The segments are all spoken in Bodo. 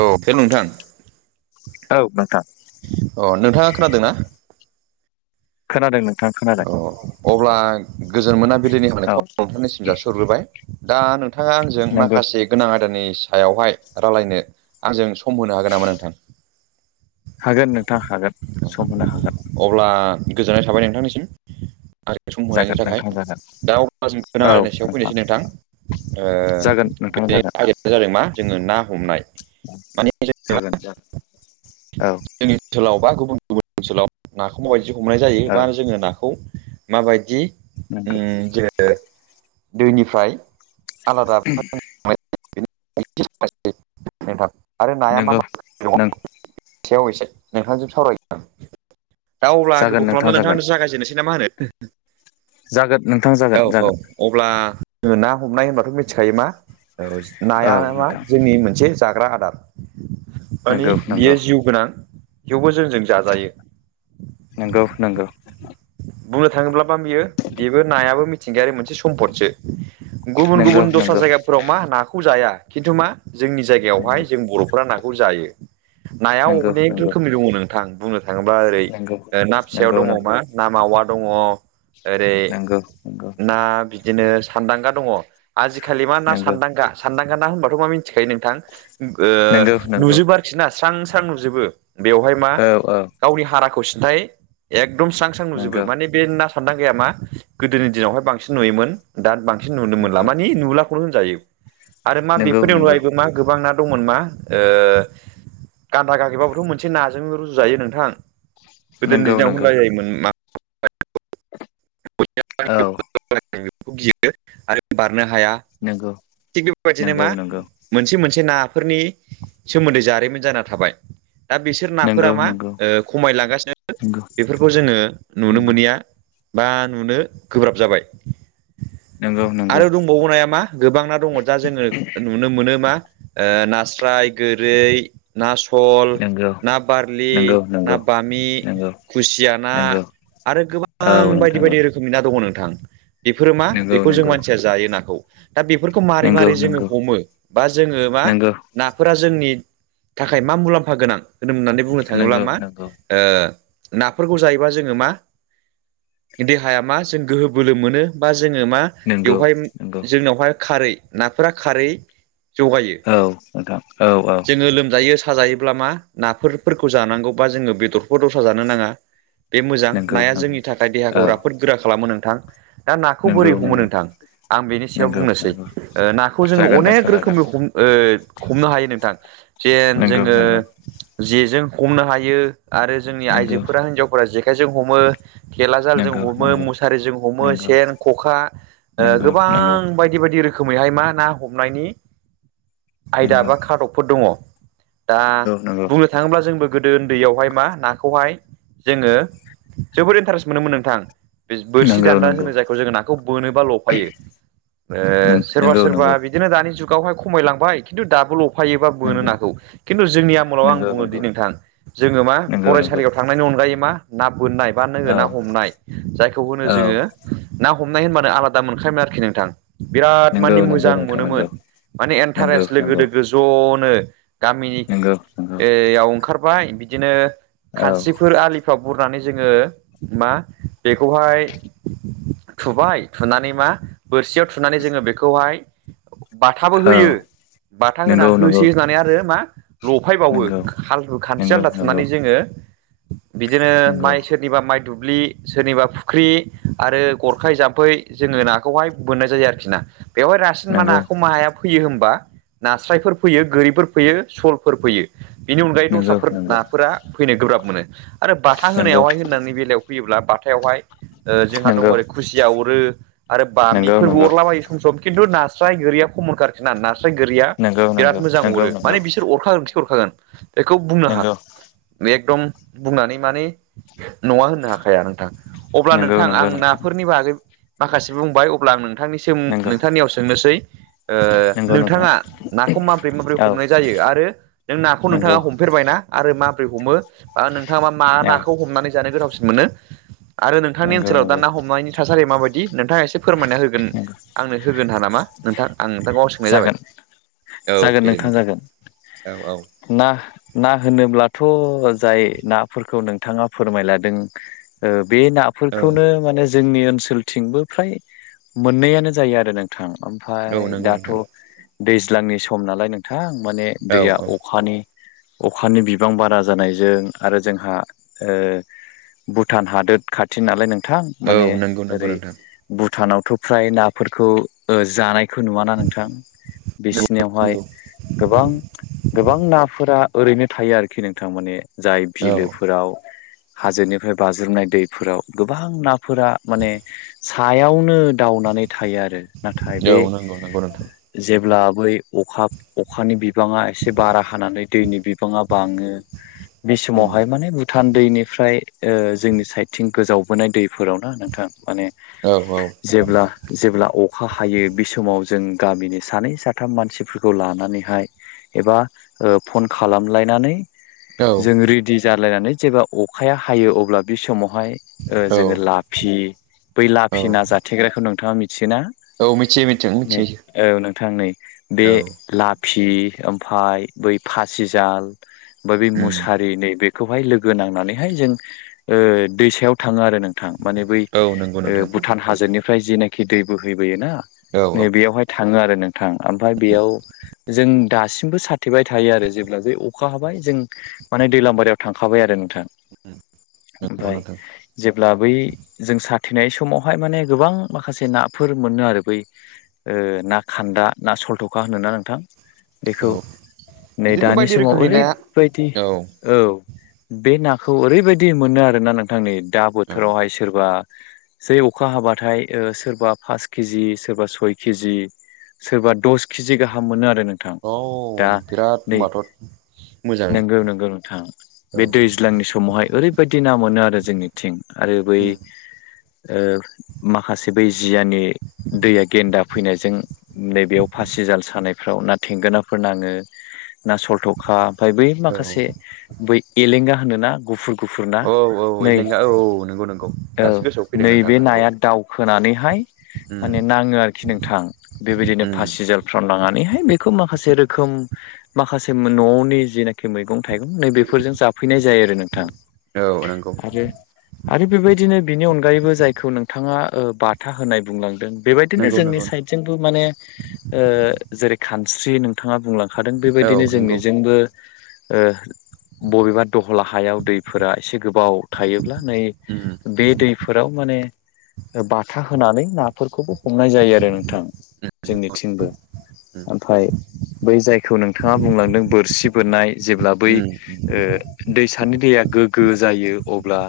औ हेल' नोंथां औ नोंथां अ नोंथाङा खोनादोंना? खोनादों नोंथा खोनादों। अ अब्ला गोजोन मोना बिलिनि औ हामब्लायनायखौ नोंथांनिसिम जासिहरग्रोबाय। दा नोंथाङा आंजों नंगौ माखासे गोनां आयदायनि सायावहाय रायलायनो आंजों सम होनो हागोन नामा नोंथां हागोन नोंथाङा हागोन सम होनो हागोन। अब्ला गोजोननाय थाबाय नोंथांनिसिम। आरो सम होनायनि जागोन थाखाय नोंथां जागोन दा अब्ला जों गोनां रलायनाय सायाव फैनोसै नोंथां। जागोन नोंथां जागोन। आ जादों मा जोङो ना हमनाय। औ माने जों जागोन जागोन औ जोंनि ओनसोलाव बा गुबुन गुबुन ओनसोलाव नाखौ माबायदि हमनाय जायो औ बा जोङो नाखौ माबायदि नंगौ जोङो दैनिफ्राय आलादा [unintelligible] नोंथां आरो नाया मा नंगौ मा दङ नों सायाव एसे नोंथांजों सावरायगोन आं दा अब्ला जागोन गोबाव नोंथां खालामना जागोन नोंथांजों जागायजेननोसै ना मा होनो जागोन नोंथां औ जागोन औ जागोन अब्ला जोङो ना हमनाय होनबाथ' मिथिखायो मा औ नाया मा नोंथां जोंनि मोनसे जाग्रा आदार माने नंगौ नंगौ बियो जिउ गोनां थेवबो जोंजों जाजायो नंगौ नंगौ बुंनो थाङोब्ला बा बियो बेबो नायाबो मिथिंगायारि मोनसे सम्पदसो गुबुन नंगौ गुबुन नंगौ दस्रा जायगाफोराव मा नाखौ जाया खिन्थु मा जोंनि जाय नंगौ बेयावहाय जों बर'फोरा नाखौ जायो नाया नंगौ अनेक नंगौ रोखोमनि दङ नोंथां बुंनो थाङोब्ला ओरै नंगौ ना फिसायाव नंगौ दङ नंगौ मा ना मावा दङ ओरै नंगौ ना बि दिनो सानदांगा दङ आजिखालि मा ना सानदांगा सानदांगा होनबाथ' मा मिथिखायो नों थां ओ नंगौ नंगौ नुजोबो आरोखि ना स्रां स्रां नुजोबो बेवहाय मा औ औ गावनि हाराखौ सिन्थाय एकदम स्रां स्रां नुजोबो नंगौ माने बे ना सान्दांगाया मा गोदोनि दिनावहाय बांसिन नुयोमोन दा बांसिन नुनो मोनला नंगौ मानि नुला खौनो होनजायो आरो मा नंगौ बेफोरनि नंगौ अनगायबो मा गोबां ना दंमोन मा ओ गान्दा गागेबाबोथ' मोनसे नाजों रुजुजायो नोंथां गोदोनि नंगौ दिनाव नंगौ होननाय जायोमोन मा औ [unintelligible] गियो आरो बारनो हाया नोंगौ थिग बेबायदिनो मा मोनसे मोनसे नाफोरनि सोमोन्दै जारिमिन जाना थाबाय दा बिसोर नंगौ नाफोरा मा नंगौ ओ खमायलांगासिनो नंगौ बेफोरखौ जोङो नुनो नंगौ मोनैया बा नुनो गोब्राब जाबाय नंगौ नंगौ आरो दंबावो नाया मा गोबां ना दङ दा जोङो नुनो मोनो मा नास्राय गोरै ना सल नंगौ ना बारलि नंगौ ना नंगौ बामि नंगौ खुसिया ना नंगौ आरो औ गोबां बायदि नोंथां औ बायदि रो खोमनि ना दङ नोंथां बेफोरो मा नंगौ बेखौ जों नंगौ मानसिया जायो नाखौ दा बे खौ मारै नंगौ मारै जोङो नंगौ हमो बा जोङो मा नंगौ नाफोरा जोंनि थाखाय मा मुलाम्फा गोनां होनोम होननानै बुंनो थाङोब्ला नंगौ नंगौ मा ओ नाफोरखौ जायोबा जोङो मा देहाया मा जों गोहो बोलो मोनो बा जोङो मा नंगौ बेवहाय नंगौ जोंनावहाय खारै नाफोरा खारै जगायो औ नोंथां औ औ जोङो लोमजायो साजायो अब्ला मा नाफोरखौ जानांगौबा जोङो बेदरफोर दस्रा जानो नाङा बे मोजां नंगौ नाया नंगौ जोंनि थाखाय देहाखौ औ राफोद गोरा खालामो नोंथां दा नाखौ नंगौ बोरै हमो नंगौ नोंथां आं बेनि सायाव नंगौ बुंनोसै नंगौ ओ नाखौ जोङो जागोन नोंथां अनेक रोखोमै जागोन हम ओ हमनो हायो नोंथां जेन नंगौ जोङो नंगौ जेजों हमनो हायो आरो जोंनि नंगौ आइजोफोरा हिनजावफोरा जेखायजों हमो थेला जाल जों नंगौ नंगौ हमो मुसारिजों हमो नंगौ सेन खखा ओ नंगौ गोबां बायदि बायदि रो खोमैहाय मा ना हमनायनि आयदा बा नंगौ खादबफोर दङ दा नंगौ बुंनो थाङोब्ला जोंबो गोदो उन्दैयावहाय मा नाखौहाय जोङो जोबोद इन्टारेस्ट मोनोमोन नोंथां बो-बोरसि नंगौ नंगौ दान्दा होनो जायखौ जोङो नाखौ बोनोबा लफायो ओ सोरबा नंगौ नंगौ सोरबा बि बिदिनो दानि जुगावहाय खमायलांबाय खिन्थु दाबो ल फायोबा बोनो नागौ खिन्थु जोंनि आमोलाव आं बुङो दि नंगौ नोंथां जोङो मा नंगौ नंगौ फरायसालियाव थां नायनि अनगायै मा ना बोननाय बा औ नोङो ना हमनाय जायखौ होनो औ जोङो ना हमनाय होनबानो आलादा मोनखायोमोन आरोखि नोंथां बिराद नंगौ माने नंगौ मोजां नोंथां मोनोमोन नंगौ माने नंगौ इन्टारेस्ट लोगो नंगौ दोगो ज'नो नंगौ नंगौ गामिनियोयाव ओंखारबाय बिदिनो औ खानस्रिफोर आलिफोर बुरनानै जोङो मा बेखौहाय थुबाय थुनानै मा बोरसियाव थुनानै जोङो बेखौ बेखौहाय बाथाबो औ होयो बाथा होना नंगौ नंगौ होसै होननानै आरो मा लफायबावो नंगौ हालदु खानस्रि नंगौ आलदा नंगौ थुनानै जोङो बिदिनो माइ नंगौ स सोरनिबा माइ दुब्लि सोरनिबा फुख्रि आरो गरखाय जाम्फै जोङो नाखौहाय बोननाय जायो आरोखि ना। बेवहाय रासिन मा नंगौ नंगौ नाहाखौ माया फैयो होनबा नास्रायफोर फैयो गोरिफोर फैयो सलफोर फैयो बेनि अनगायै नंगौ दस्राफोर नंगौ नाफोरा फैनो गोब्राब मोनो आरो बाथा होनायावहाय होननि बेलायाव फैयोब्ला बाथायावहाय जोंहा दङ नंगौ ओरै खुसिया अरो आरो नंगौ नंगौ बामिफोरबो अरलाबायो। खिन्थु नास्राय गीरिया खमन खा आरोखि ना नास्राय गोरिया नंगौ बिराद नंगौ मोजां अरो माने बिसोर अरखागोनसे अरखागोन बेखौ बुंनो नंगौ हागौ। एखदम बुंनानै माने नङा होननो हाखाया नोंथां अब्ला नंगौ नोंथां आं नंगौ नाफोरनि बागै माखासे बुंबाय अब्ला आं नोंथांनि सिम नंगौ नोंथांनियाव सोंनोसै नंगौ नोंथां नोंथाङा नाखौ माबोरै माबोरै औ हमनाय जायो आरो नों नाखौ नंगौ नोंथाङा हमफेरबाय ना? आरो माबोरै हमो बा नोंथाङा मा मा औ नाखौ हमनानै जानो गोथावसिन मोनो? आरो नोंथांनि नंगौ ओनसोलाव दा नंगौ ना हमनायनि थासारिया माबायदि नोंथाङा एसे फोरमायना होगोन नंगौ आंनो होगोन नामा नोंथां आं नोंथांखौ सोंनाय जाबाय जागोन औ जागोन दे दे नोंथां जागोन औ औ ना ना होनोब्लाथ' जाय नाफोरखौ नोंथाङा फोरमायलादों बे औ नाफोरखौनो माने जोंनि ओनसोलथिंबो फ्राय मोननायानो जायो आरो नों नथां औ ओमफ्राय नंगौ दाथ' नोंथां दैज्लांनि सम नालाय नोंथां माने औ दैया औ अखानि अखानि बिबां बारा जानायजों आरो जोंहा ओ भुटान हादोर खाथि नालाय नोंथां औ माने नंगौ नंगौ ओरै नोंथां भुटानावथ' फ्राय नाफोरखौ जानायखौ नुवाना नों थां नंगौ बिसिनियावहाय नंगौ गोबां गोबां नाफोरा ओरैनो थायो आरोखि नोंथां माने जाय औ बिलोफोराव हाजोनिफ्राय बाज्रुमनाय दैफोराव गोबां ना फोरा माने सायावनो दावनानै थायो आरो नाथाय औ बे नंगौ नंगौ नोंथां जेब्ला बै अखा अखानि बिबाङा एसे बारा हानानै दैनि बिबाङा बाङो बे उम समावहाय माने भुटान दैनिफ्राय जोंनि साइडथिं गोजावबोनाय दैफोरावनो नोंथां माने औ औ जेब्ला जेब्ला अखा हायो बे समाव जों गामिनि सानै साथाम मानसिफोरखौ लानानैहाय एबा फन खालामलायनानै औ जों रेडि जालायनानै जेब्ला अखाया हायो अब्ला बे समावहाय ओ औ जोङो लाफि बै औ लाफि नााजाथेग्राखौ नोंथाङा मिथियोना? औ मिथियो मिथिग नै मिथियो औ नोंथां नै बे औ लाफि ओमफ्राय बै फासिजाल [unintelligible] बे उम मुसारि नै बे खौहाय लोगो नांनानैहाय जों दैसायाव थाङो आरो नोंथां माने बै औ नंगौ नोंथां ओभुटान हाजोनिफ्राय जिनाखि दै बोहैबोयोना औ नै औ बेयावहाय थाङो आरो नोंथां ओमफ्राय बेयाव जों दासिमबो साथेबाय थायो आरो जेब्ला बे अखा हाबाय जों माने दैलामांबारियाव थांखाबाय आरो नोंथां नंगौ ओमफ्राय नोंथां जेब्ला बै जों साथेनाय समावहाय माने गोबां माखासे नाफोर मोनो आरो बै ना खान्दा ना सलथ'खा होनो ना नोंथां। बेखौ औ नै बिदिनो दानि बायदि समाव रोखोमनि नाया ओरैबायदि औ औ बे नाखौ ओरैबायदि मोनो आरोना नोंथांनि दा औ बोथोरावहायसो सोरबा जै अखा हाबाथाय सोरबा पास केजि सोरबा सय केजि सोरबा दस केजि गाहाम मोनो आरो नों औ बिराद होमबाथ। नोंगौ नोंगौ नोंथां। औ बे दैज्लांनि समावहाय ओरैबायदि ना मोनो आरो जोंनिथिं आरो बै उम माखासे बै जियानि दैया गेन्दाब नायजों नैबेयाव फासि जाल सानायफ्राव ना थेंगोनाफोर नाङो। ना सलथ'खा ओमफाय बै औ माखासे बै एलेंगा होनोना गुफुर गुफुर ना औ औ नै एलेंगा औ औ नंगौ नंगौ दासो ओ गोसोआव फैदों नोंथां नैबे नंगौ नाया दाउ होनानैहाय उम माने नाङो आरोखि नोंथां बेबायदिनो उम फासि जाल्टफ्राव लानानैहाय बेखौ माखासे रोखोम माखासे मोन न'यावनि जिनाखि मैगं थाइगं नैबेफोरजों जाफैनाय जायो आरो नोंथां। औ नंगौ। जे आरो बेबायदिनो बिनि अनगायैबो जायखौ नोंथाङा बाथा होनाय बुंलांदों बेबाय दिनो नंगौ जोंनि नंगौ नोंथां साइदजोंबो माने जेरै खानस्रि नोंथाङा बुंलां खादों औ बेबायदिनो नंगौ जोंनिजोंबो ओ बबेबा दहला हायाव दैफोरा एसे गोबाव थायोब्ला नै उम बे दैफोराव माने बाथा होनानै नाफोरखौबो हमनाय जायो आरो नोंथां जोंनिथिंबो उम आमफाय बै जायखौ नोंथाङा बुंलांदों बोरसि बोननाय जेब्ला बै उम उम ओ दैसानि दैया गोग्गो जायो अब्ला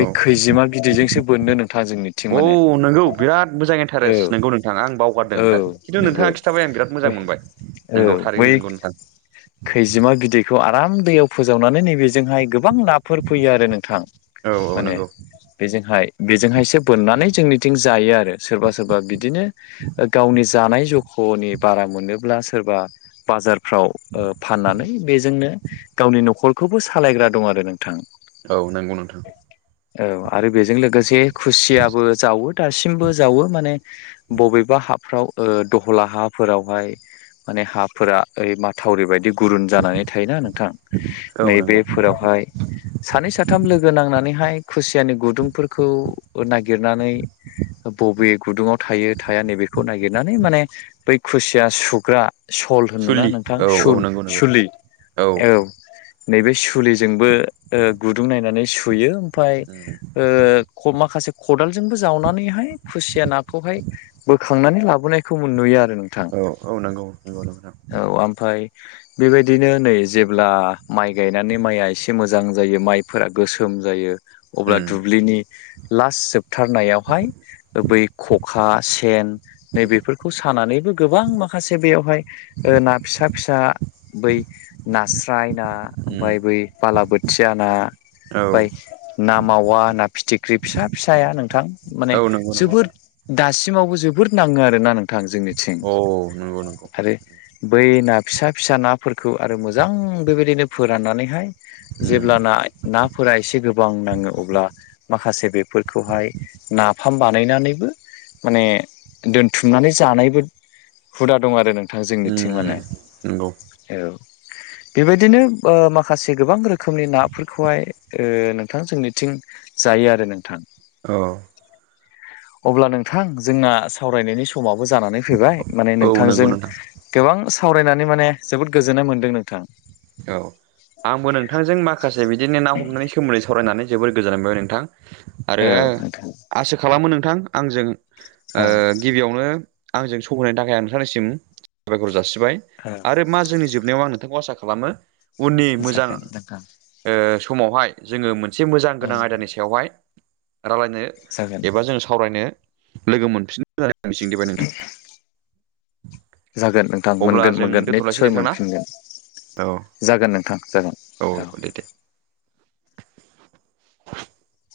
औ खैजोमा बिदैजोंसो बोननो नोंथां औ जोंनिथिं माने। नोंगौ बिराद मोजां औ इन्टारेस्ट नोंगौ नोंथां आं बावगारदों औ खिन्थु नोंथा नंगौ खिथाबाय आं बिराद औ मोजां मोनबाय। नोंगौ बै थारैनो नोंगौ नोंथां। खैजिमा बिदैखौ आराम दैयाव फोजावनानै नैबेजोंहाय गोबां ना फोर फैयो आरो नोंथां औ औ माने। नोंगौ बेजोंहाय बेजोंहायसो बोननानै जोंनिथिं जायो आरो। सोरबा सोरबा बिदिनो गावनि जानाय जु हनि बारा मोनोब्ला सोरबा बाजारफ्राव फाननानै बेजोंनो गावनि न'खरखौबो सालायग्रा दं आरो नोंथां। औ नंगौ नोंथां। औ आरो बेजों लोगोसे खुसियाबो जावो। दासिमबो जावो माने बबेबा हाफ्राव दहला हाफोरावहाय माने हाफोरा ओरै माथ थावरि बायदि गुरुन जानानै थायोना नोंथां औ नोंगौ नैबेफोरावहाय सानै साथाम लोगो नांनानैहाय खुसियानि गुदुंफोरखौ नागिरनानै बबे गुदुङाव थायो थाया नैबेखौ नागिरनानै माने बै खुसिया सुग्रा सल होनोना सुलि नोंथां औ औ सुल नोंगौ नोंगौ सुलि औ औ नैबे सुलिजोंबो गुदुं नायनानै सुयो। फाय उम माखासे खदालजोंबो जावनानैहाय खुसिया नाखौहाय बोखांनानै लाबोनायखौ मोन नुयो आरो। नोंथां औ औ नंगौ नंगौ नोंथां। फाय बेबायदिनो नै जेब्ला माइ गायनानै माइया एसे मोजां जायो माइफोरा गोसोम जायो। अब्ला उम दुब्लिनि लास्ट जोबथारनायावहाय बै खखा सेन नैबेफोरखौ सानानैबो गोबां माखासे बेयावहाय ना फिसा फिसा बै नास्राय ना ओमफाय उम बै बालाबोथिया ना औ ओफाय ना मावा ना फिथिख्रि फिसा फिसाया नोंथां औ माने नोंगौ जोबोद नोंथां दासिमावबो जोबोद नाङो आरोना नोंथां जोंनिथिं। औ नोंगौ नोंगौ आरो बै ना फिसा फिसा नाफोरखौ आरो मोजां बेबायदिनो फोराननानैहाय उम जेब्लाना नाफोरा एसे गोब बां नाङो अब्ला माखासे बेफोरखौहाय नाफाम बानायनानैबो माने दोनथुमनानै जानायबो हुदा दं आरो नों उम नंगौ। औ बेबायदिनो ओ माखासे गोबां रोखोमनि नाफोरखौहाय ओ नोंथां जोंनिथिं जायो आरो नोंथां। अ अब्ला नोंथां जोंना सावरायनायनि समाबो जानानै फैबाय माने औ नोंगौ नोंथांजों नोंथां गोबां सावरायनानै माने जोबोद गोजोननाय मोनदों नोंथां। औ आंबो नोंथांजों माखासे बिदिनो ना हमनायनि सोमोन्दै सावरायनानै जोबोर गोजोननाय मोनबाय नोंथां। आरो औ नोंथां आसा खालामो नोंथां आंजों ओ औ गिबियावनो आंजों सौहैनायनि थाखाय आं नोंथांनिसिम साबायखर जासिबाय। औ आरो मा जोंनि जोबनायाव आं नोंथांखौ आसा खालामो उननि मोजां जागोन नोंथां समावहाय जोङो मोनसे मोजां औ गोनां आयदानि नोंथां सायावहाय रायलायनो जागोन एबा जों सावरायनो लोगो मोनफिननो आं मिजं दिबाय नोंथां। जागोन नोंथां अब्ला मोनगोन जों मोनगोन दोनथ'लायसै निस्सय नोंथां ना मोनफिनगोन, औ जागोन नोंथां जागोन। औ दे दे [unintelligible]